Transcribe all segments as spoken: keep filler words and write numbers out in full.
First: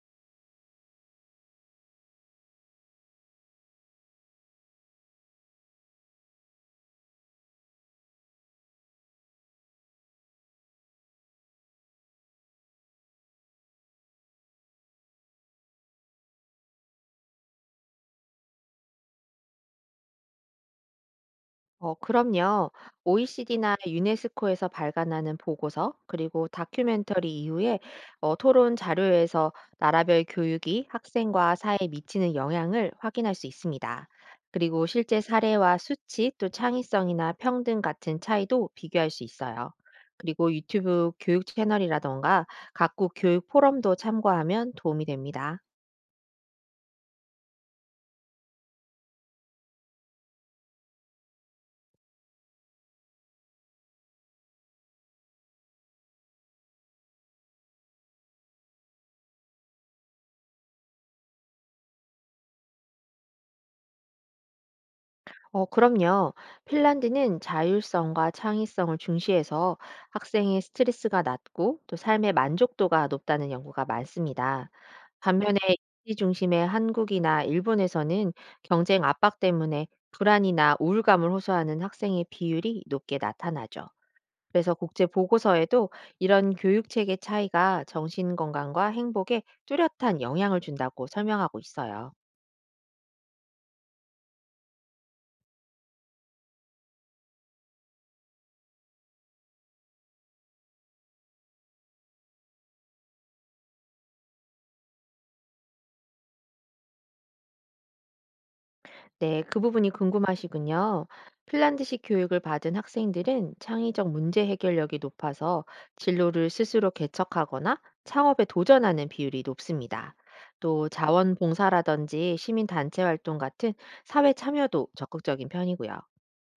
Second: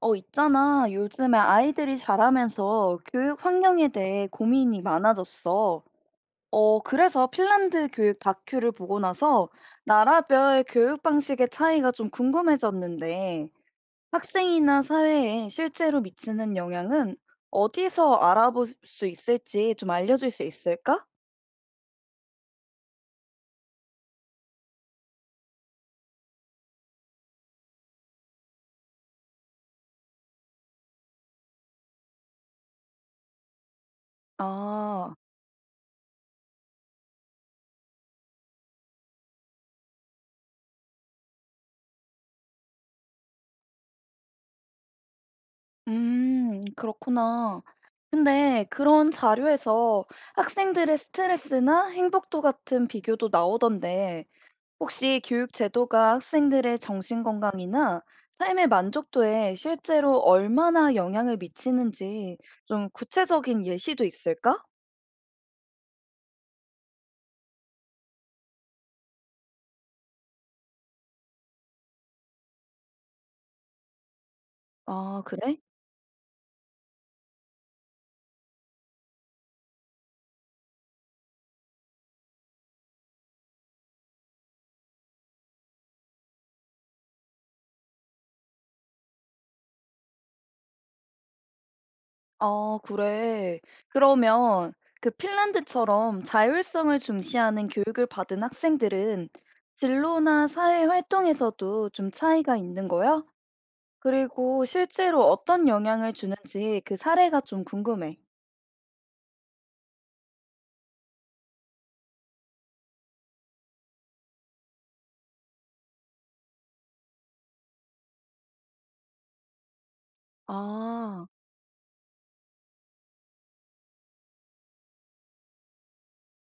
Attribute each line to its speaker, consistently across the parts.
Speaker 1: 어, 있잖아. 요즘에 아이들이 자라면서 교육 환경에 대해 고민이 많아졌어. 어, 그래서 핀란드 교육 다큐를 보고 나서 나라별 교육 방식의 차이가 좀 궁금해졌는데 학생이나 사회에 실제로 미치는 영향은 어디서 알아볼 수 있을지 좀 알려줄 수 있을까?
Speaker 2: 어, 그럼요. 오이씨디나 유네스코에서 발간하는 보고서, 그리고 다큐멘터리 이후에 어, 토론 자료에서 나라별 교육이 학생과 사회에 미치는 영향을 확인할 수 있습니다. 그리고
Speaker 1: 아,
Speaker 2: 실제 사례와 수치, 또 창의성이나 평등 같은 차이도 비교할 수 있어요. 그리고 유튜브 교육 채널이라던가 각국 교육 포럼도 참고하면 도움이 됩니다.
Speaker 1: 음, 그렇구나. 근데 그런 자료에서 학생들의 스트레스나 행복도 같은 비교도 나오던데 혹시 교육 제도가 학생들의 정신 건강이나 삶의 만족도에 실제로 얼마나 영향을 미치는지 좀 구체적인 예시도 있을까?
Speaker 2: 어, 그럼요. 핀란드는 자율성과 창의성을 중시해서 학생의 스트레스가 낮고 또 삶의 만족도가 높다는 연구가 많습니다.
Speaker 1: 아, 그래?
Speaker 2: 반면에 이시 중심의 한국이나 일본에서는 경쟁 압박 때문에 불안이나 우울감을 호소하는 학생의 비율이 높게 나타나죠. 그래서 국제 보고서에도 이런 교육 체계 차이가 정신 건강과 행복에 뚜렷한 영향을 준다고 설명하고 있어요.
Speaker 1: 아, 그래. 그러면 그 핀란드처럼 자율성을 중시하는 교육을 받은 학생들은 진로나 사회 활동에서도 좀 차이가 있는 거야? 그리고 실제로 어떤 영향을 주는지 그 사례가 좀 궁금해.
Speaker 2: 네, 그 부분이 궁금하시군요. 핀란드식 교육을 받은 학생들은 창의적 문제 해결력이 높아서 진로를 스스로 개척하거나 창업에 도전하는 비율이 높습니다. 또
Speaker 1: 아.
Speaker 2: 자원봉사라든지 시민단체 활동 같은 사회 참여도 적극적인 편이고요.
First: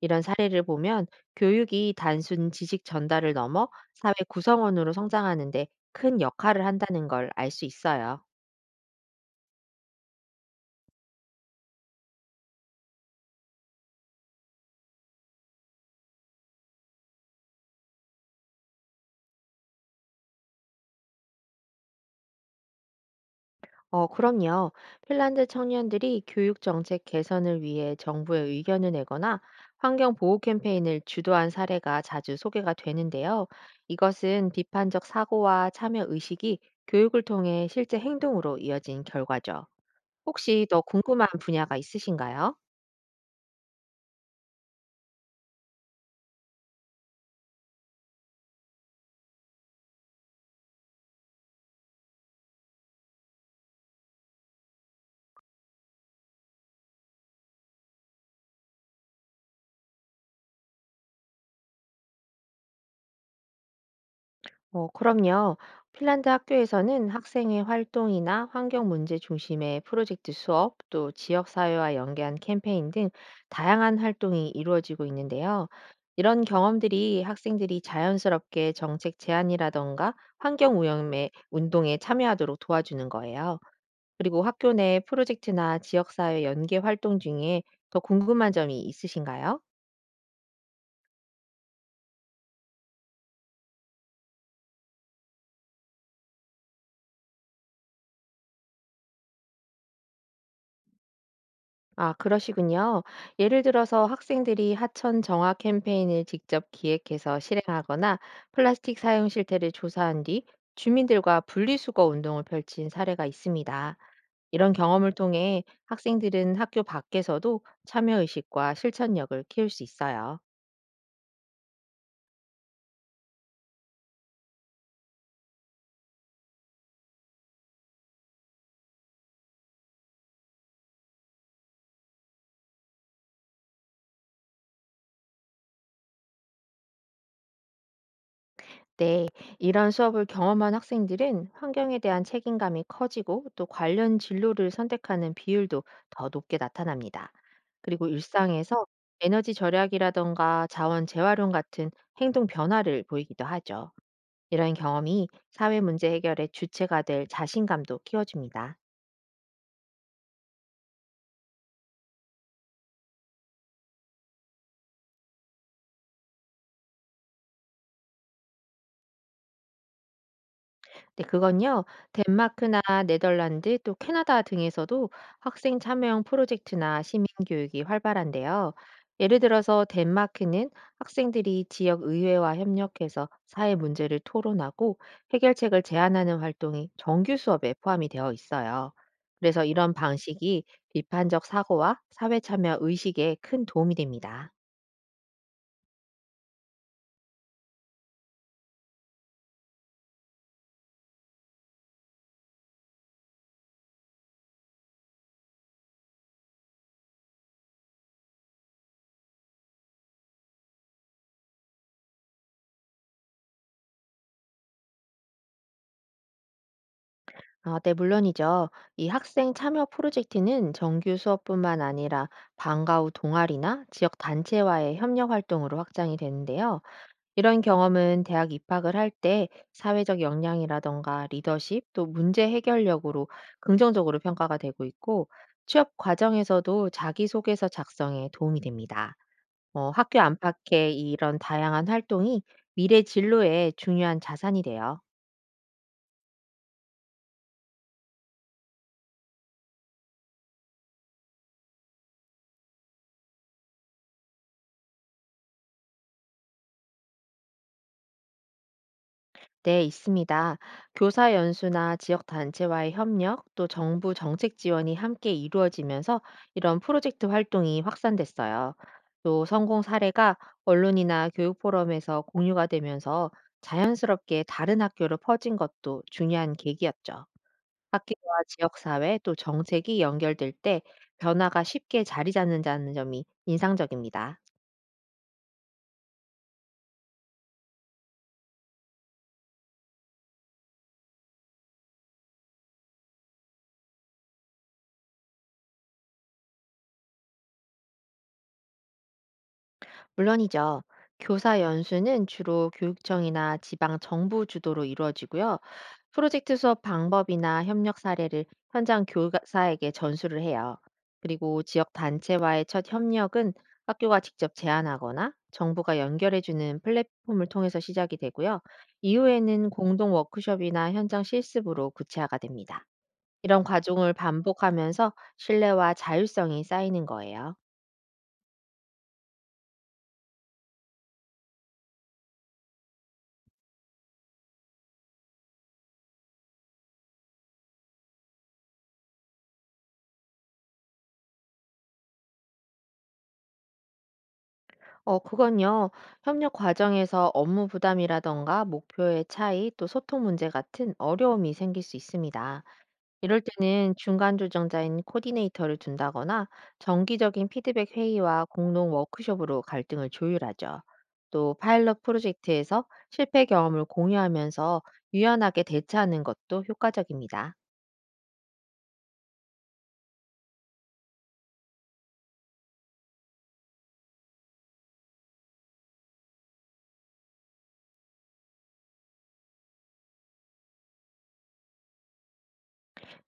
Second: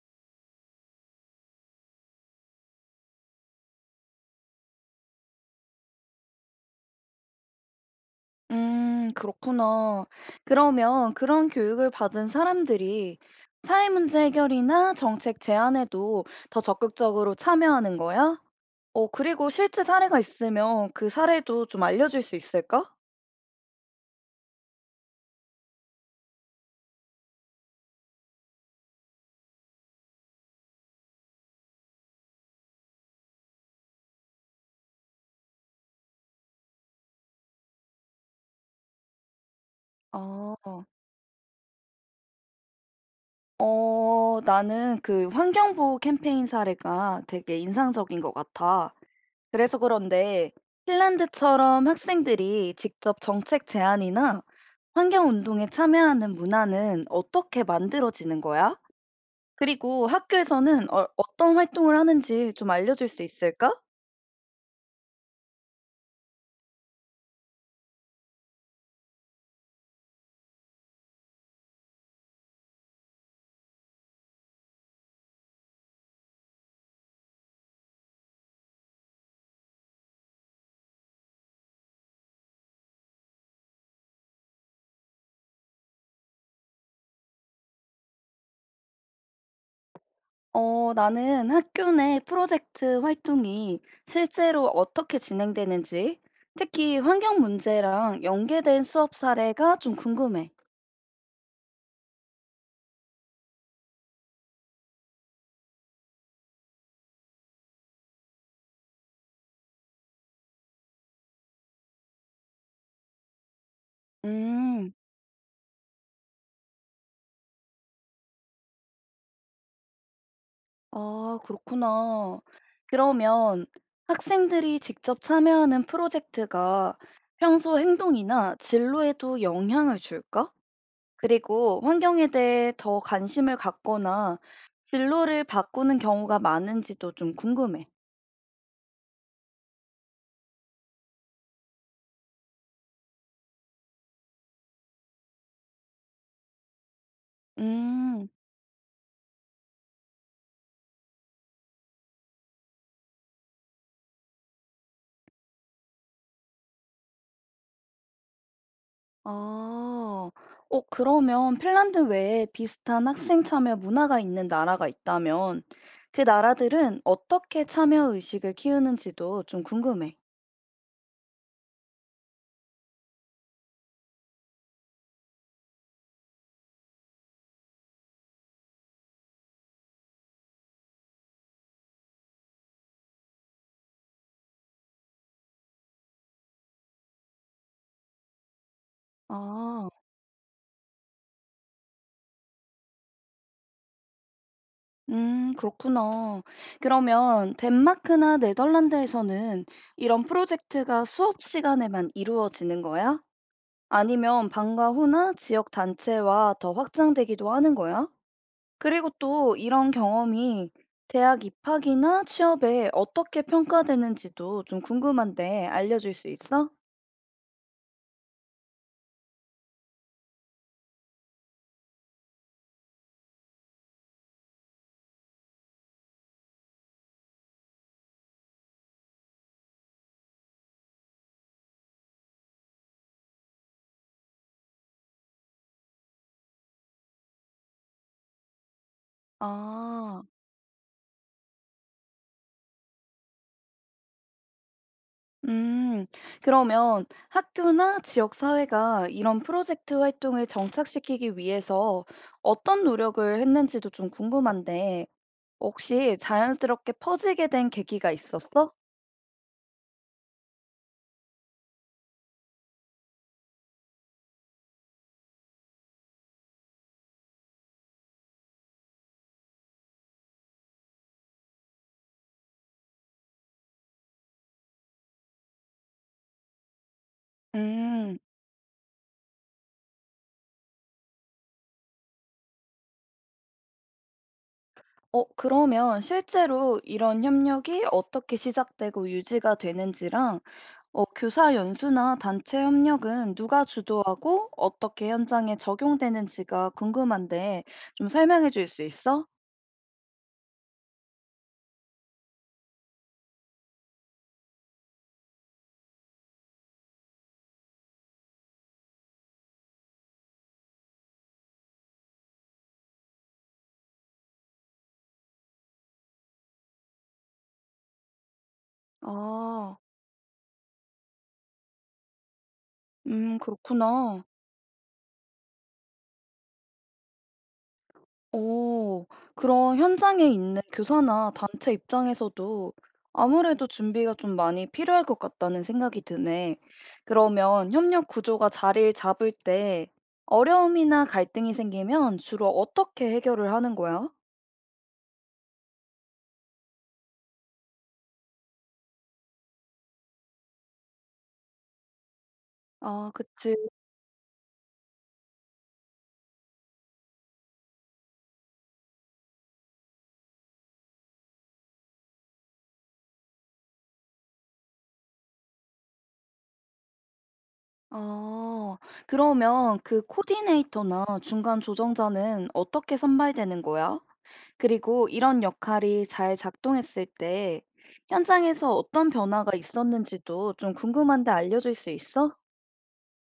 Speaker 2: 이런 사례를 보면 교육이 단순 지식 전달을 넘어 사회 구성원으로 성장하는 데 큰 역할을 한다는 걸 알 수 있어요.
Speaker 1: 음, 그렇구나. 그러면 그런 교육을 받은 사람들이 사회 문제 해결이나 정책 제안에도 더 적극적으로 참여하는 거야? 어, 그리고 실제 사례가 있으면 그 사례도 좀 알려줄 수 있을까?
Speaker 2: 어, 그럼요. 핀란드 청년들이 교육 정책 개선을 위해 정부에 의견을 내거나 환경 보호 캠페인을 주도한 사례가 자주 소개가 되는데요. 이것은 비판적 사고와 참여 의식이 교육을 통해 실제 행동으로 이어진 결과죠. 혹시 더
Speaker 1: 어,
Speaker 2: 궁금한 분야가 있으신가요?
Speaker 1: 어, 나는 그 환경보호 캠페인 사례가 되게 인상적인 것 같아. 그래서 그런데 핀란드처럼 학생들이 직접 정책 제안이나 환경 운동에 참여하는 문화는 어떻게 만들어지는 거야? 그리고 학교에서는 어, 어떤 활동을 하는지 좀 알려줄 수 있을까?
Speaker 2: 어, 그럼요. 핀란드 학교에서는 학생의 활동이나 환경 문제 중심의 프로젝트 수업, 또 지역 사회와 연계한 캠페인 등 다양한 활동이 이루어지고 있는데요. 이런 경험들이 학생들이 자연스럽게 정책 제안이라던가 환경 오염의 운동에 참여하도록 도와주는 거예요. 그리고 학교 내 프로젝트나 지역 사회 연계 활동 중에 더 궁금한 점이 있으신가요?
Speaker 1: 어, 나는 학교 내 프로젝트 활동이 실제로 어떻게 진행되는지, 특히 환경 문제랑 연계된 수업 사례가 좀 궁금해.
Speaker 2: 아, 그러시군요. 예를 들어서 학생들이 하천 정화 캠페인을 직접 기획해서 실행하거나 플라스틱 사용 실태를 조사한 뒤 주민들과 분리수거 운동을 펼친 사례가 있습니다. 이런
Speaker 1: 음.
Speaker 2: 경험을 통해 학생들은 학교 밖에서도 참여 의식과 실천력을 키울 수 있어요.
Speaker 1: 아, 그렇구나. 그러면 학생들이 직접 참여하는 프로젝트가 평소 행동이나 진로에도 영향을 줄까? 그리고 환경에 대해 더 관심을 갖거나 진로를 바꾸는 경우가 많은지도 좀 궁금해.
Speaker 2: 네, 이런 수업을 경험한 학생들은 환경에 대한 책임감이 커지고 또 관련 진로를 선택하는 비율도 더 높게 나타납니다. 그리고
Speaker 1: 음,
Speaker 2: 일상에서 에너지 절약이라던가 자원 재활용 같은 행동 변화를 보이기도 하죠. 이런 경험이 사회 문제 해결의 주체가 될 자신감도 키워줍니다.
Speaker 1: 아, 어, 그러면 핀란드 외에 비슷한 학생 참여 문화가 있는 나라가 있다면 그 나라들은 어떻게 참여 의식을 키우는지도 좀 궁금해.
Speaker 2: 네, 그건요. 덴마크나 네덜란드 또 캐나다 등에서도 학생 참여형 프로젝트나 시민 교육이 활발한데요. 예를 들어서 덴마크는 학생들이 지역 의회와 협력해서 사회 문제를 토론하고 해결책을 제안하는 활동이 정규 수업에 포함이 되어 있어요. 그래서
Speaker 1: 아.
Speaker 2: 이런 방식이 비판적 사고와 사회 참여 의식에 큰 도움이 됩니다.
Speaker 1: 음, 그렇구나. 그러면 덴마크나 네덜란드에서는 이런 프로젝트가 수업 시간에만 이루어지는 거야? 아니면 방과 후나 지역 단체와 더 확장되기도 하는 거야? 그리고 또 이런 경험이 대학 입학이나 취업에 어떻게 평가되는지도 좀 궁금한데 알려줄 수 있어?
Speaker 2: 아, 네, 물론이죠. 이 학생 참여 프로젝트는 정규 수업뿐만 아니라 방과 후 동아리나 지역 단체와의 협력 활동으로 확장이 되는데요. 이런 경험은 대학 입학을 할 때 사회적 역량이라던가 리더십 또 문제 해결력으로 긍정적으로 평가가 되고 있고 취업 과정에서도 자기소개서 작성에 도움이 됩니다. 어, 학교
Speaker 1: 아.
Speaker 2: 안팎의 이런 다양한 활동이 미래 진로에 중요한 자산이 돼요.
Speaker 1: 음, 그러면 학교나 지역사회가 이런 프로젝트 활동을 정착시키기 위해서 어떤 노력을 했는지도 좀 궁금한데, 혹시 자연스럽게 퍼지게 된 계기가 있었어?
Speaker 2: 네, 있습니다. 교사 연수나 지역 단체와의 협력, 또 정부 정책 지원이 함께 이루어지면서 이런 프로젝트 활동이 확산됐어요. 또 성공 사례가 언론이나 교육 포럼에서 공유가 되면서 자연스럽게 다른 학교로 퍼진 것도 중요한 계기였죠.
Speaker 1: 음,
Speaker 2: 학교와 지역 사회 또 정책이 연결될 때 변화가 쉽게 자리 잡는다는 점이 인상적입니다.
Speaker 1: 어, 그러면 실제로 이런 협력이 어떻게 시작되고 유지가 되는지랑, 어, 교사 연수나 단체 협력은 누가 주도하고 어떻게 현장에 적용되는지가 궁금한데, 좀 설명해 줄 수 있어?
Speaker 2: 물론이죠. 교사 연수는 주로 교육청이나 지방 정부 주도로 이루어지고요. 프로젝트 수업 방법이나 협력 사례를 현장 교사에게 전수를 해요. 그리고 지역 단체와의 첫 협력은 학교가 직접 제안하거나 정부가 연결해주는 플랫폼을 통해서 시작이 되고요. 이후에는
Speaker 1: 어.
Speaker 2: 공동 워크숍이나 현장 실습으로 구체화가 됩니다.
Speaker 1: 음,
Speaker 2: 이런 과정을
Speaker 1: 그렇구나.
Speaker 2: 반복하면서 신뢰와 자율성이 쌓이는 거예요.
Speaker 1: 오, 그런 현장에 있는 교사나 단체 입장에서도 아무래도 준비가 좀 많이 필요할 것 같다는 생각이 드네. 그러면 협력 구조가 자리를 잡을 때 어려움이나 갈등이 생기면 주로 어떻게 해결을 하는 거야?
Speaker 2: 어, 그건요. 협력 과정에서 업무 부담이라던가 목표의 차이, 또 소통 문제 같은 어려움이 생길 수 있습니다.
Speaker 1: 아,
Speaker 2: 이럴
Speaker 1: 그치.
Speaker 2: 때는 중간 조정자인 코디네이터를 둔다거나 정기적인 피드백 회의와 공동 워크숍으로 갈등을 조율하죠. 또 파일럿 프로젝트에서 실패 경험을 공유하면서 유연하게 대처하는 것도 효과적입니다.
Speaker 1: 아. 그러면 그 코디네이터나 중간 조정자는 어떻게 선발되는 거야? 그리고 이런 역할이 잘 작동했을 때 현장에서 어떤 변화가 있었는지도 좀 궁금한데 알려줄 수 있어?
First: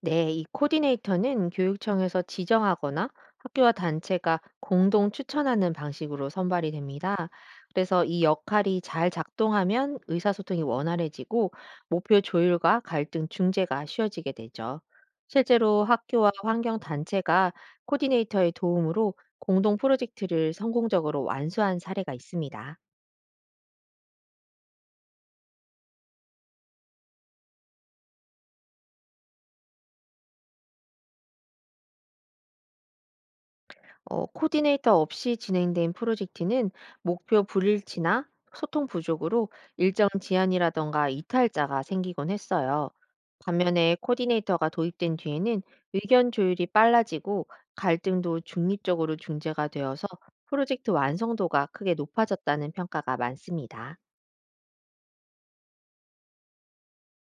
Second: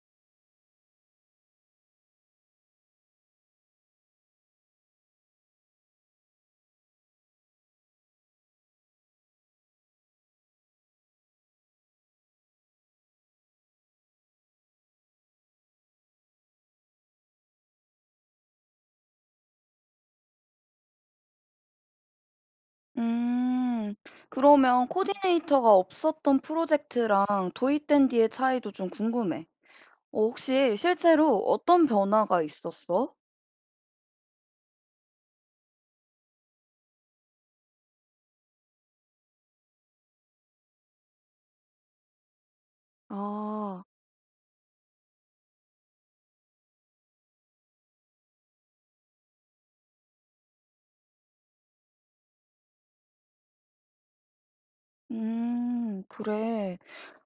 Speaker 2: 네, 이 코디네이터는 교육청에서 지정하거나 학교와 단체가 공동 추천하는 방식으로 선발이 됩니다. 그래서 이 역할이 잘 작동하면 의사소통이 원활해지고 목표 조율과 갈등 중재가 쉬워지게 되죠. 실제로 학교와 환경 단체가 코디네이터의 도움으로 공동 프로젝트를 성공적으로 완수한 사례가 있습니다.
Speaker 1: 음, 그러면 코디네이터가 없었던 프로젝트랑 도입된 뒤의 차이도 좀 궁금해. 어, 혹시 실제로 어떤 변화가 있었어?
Speaker 2: 어, 코디네이터 없이 진행된 프로젝트는 목표 불일치나 소통 부족으로 일정 지연이라던가 이탈자가 생기곤 했어요.
Speaker 1: 아.
Speaker 2: 반면에 코디네이터가 도입된 뒤에는 의견 조율이 빨라지고 갈등도 중립적으로 중재가 되어서 프로젝트 완성도가 크게 높아졌다는 평가가 많습니다.
Speaker 1: 음, 그래.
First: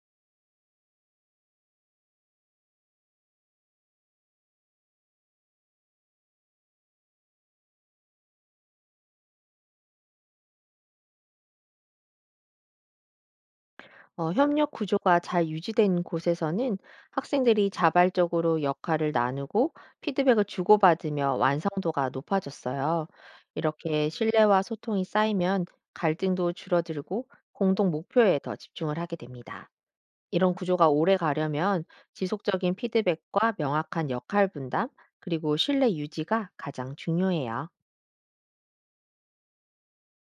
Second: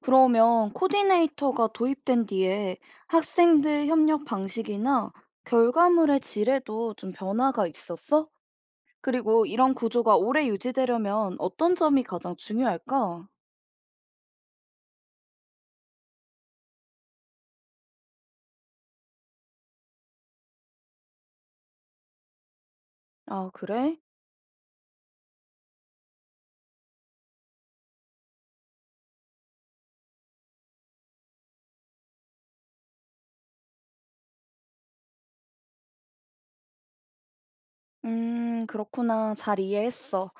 Speaker 1: 그러면 코디네이터가 도입된 뒤에 학생들 협력 방식이나 결과물의 질에도 좀 변화가 있었어? 그리고 이런 구조가 오래 유지되려면 어떤 점이 가장 중요할까?
Speaker 2: 어, 협력 구조가 잘 유지된 곳에서는 학생들이 자발적으로 역할을 나누고 피드백을 주고받으며 완성도가 높아졌어요.
Speaker 1: 아, 그래?
Speaker 2: 이렇게 신뢰와 소통이 쌓이면 갈등도 줄어들고 공동 목표에 더 집중을 하게 됩니다. 이런 구조가 오래 가려면 지속적인 피드백과 명확한 역할 분담, 그리고 신뢰 유지가 가장 중요해요.
Speaker 1: 음, 그렇구나. 잘 이해했어.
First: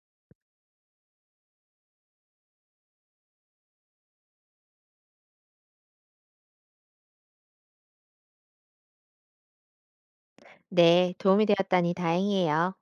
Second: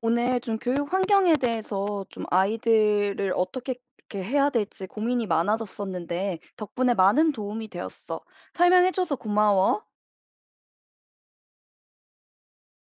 Speaker 1: 오늘 좀 교육 환경에 대해서 좀 아이들을 어떻게 이렇게 해야 될지 고민이 많아졌었는데 덕분에 많은 도움이 되었어. 설명해줘서 고마워.
Speaker 2: 네, 도움이 되었다니 다행이에요.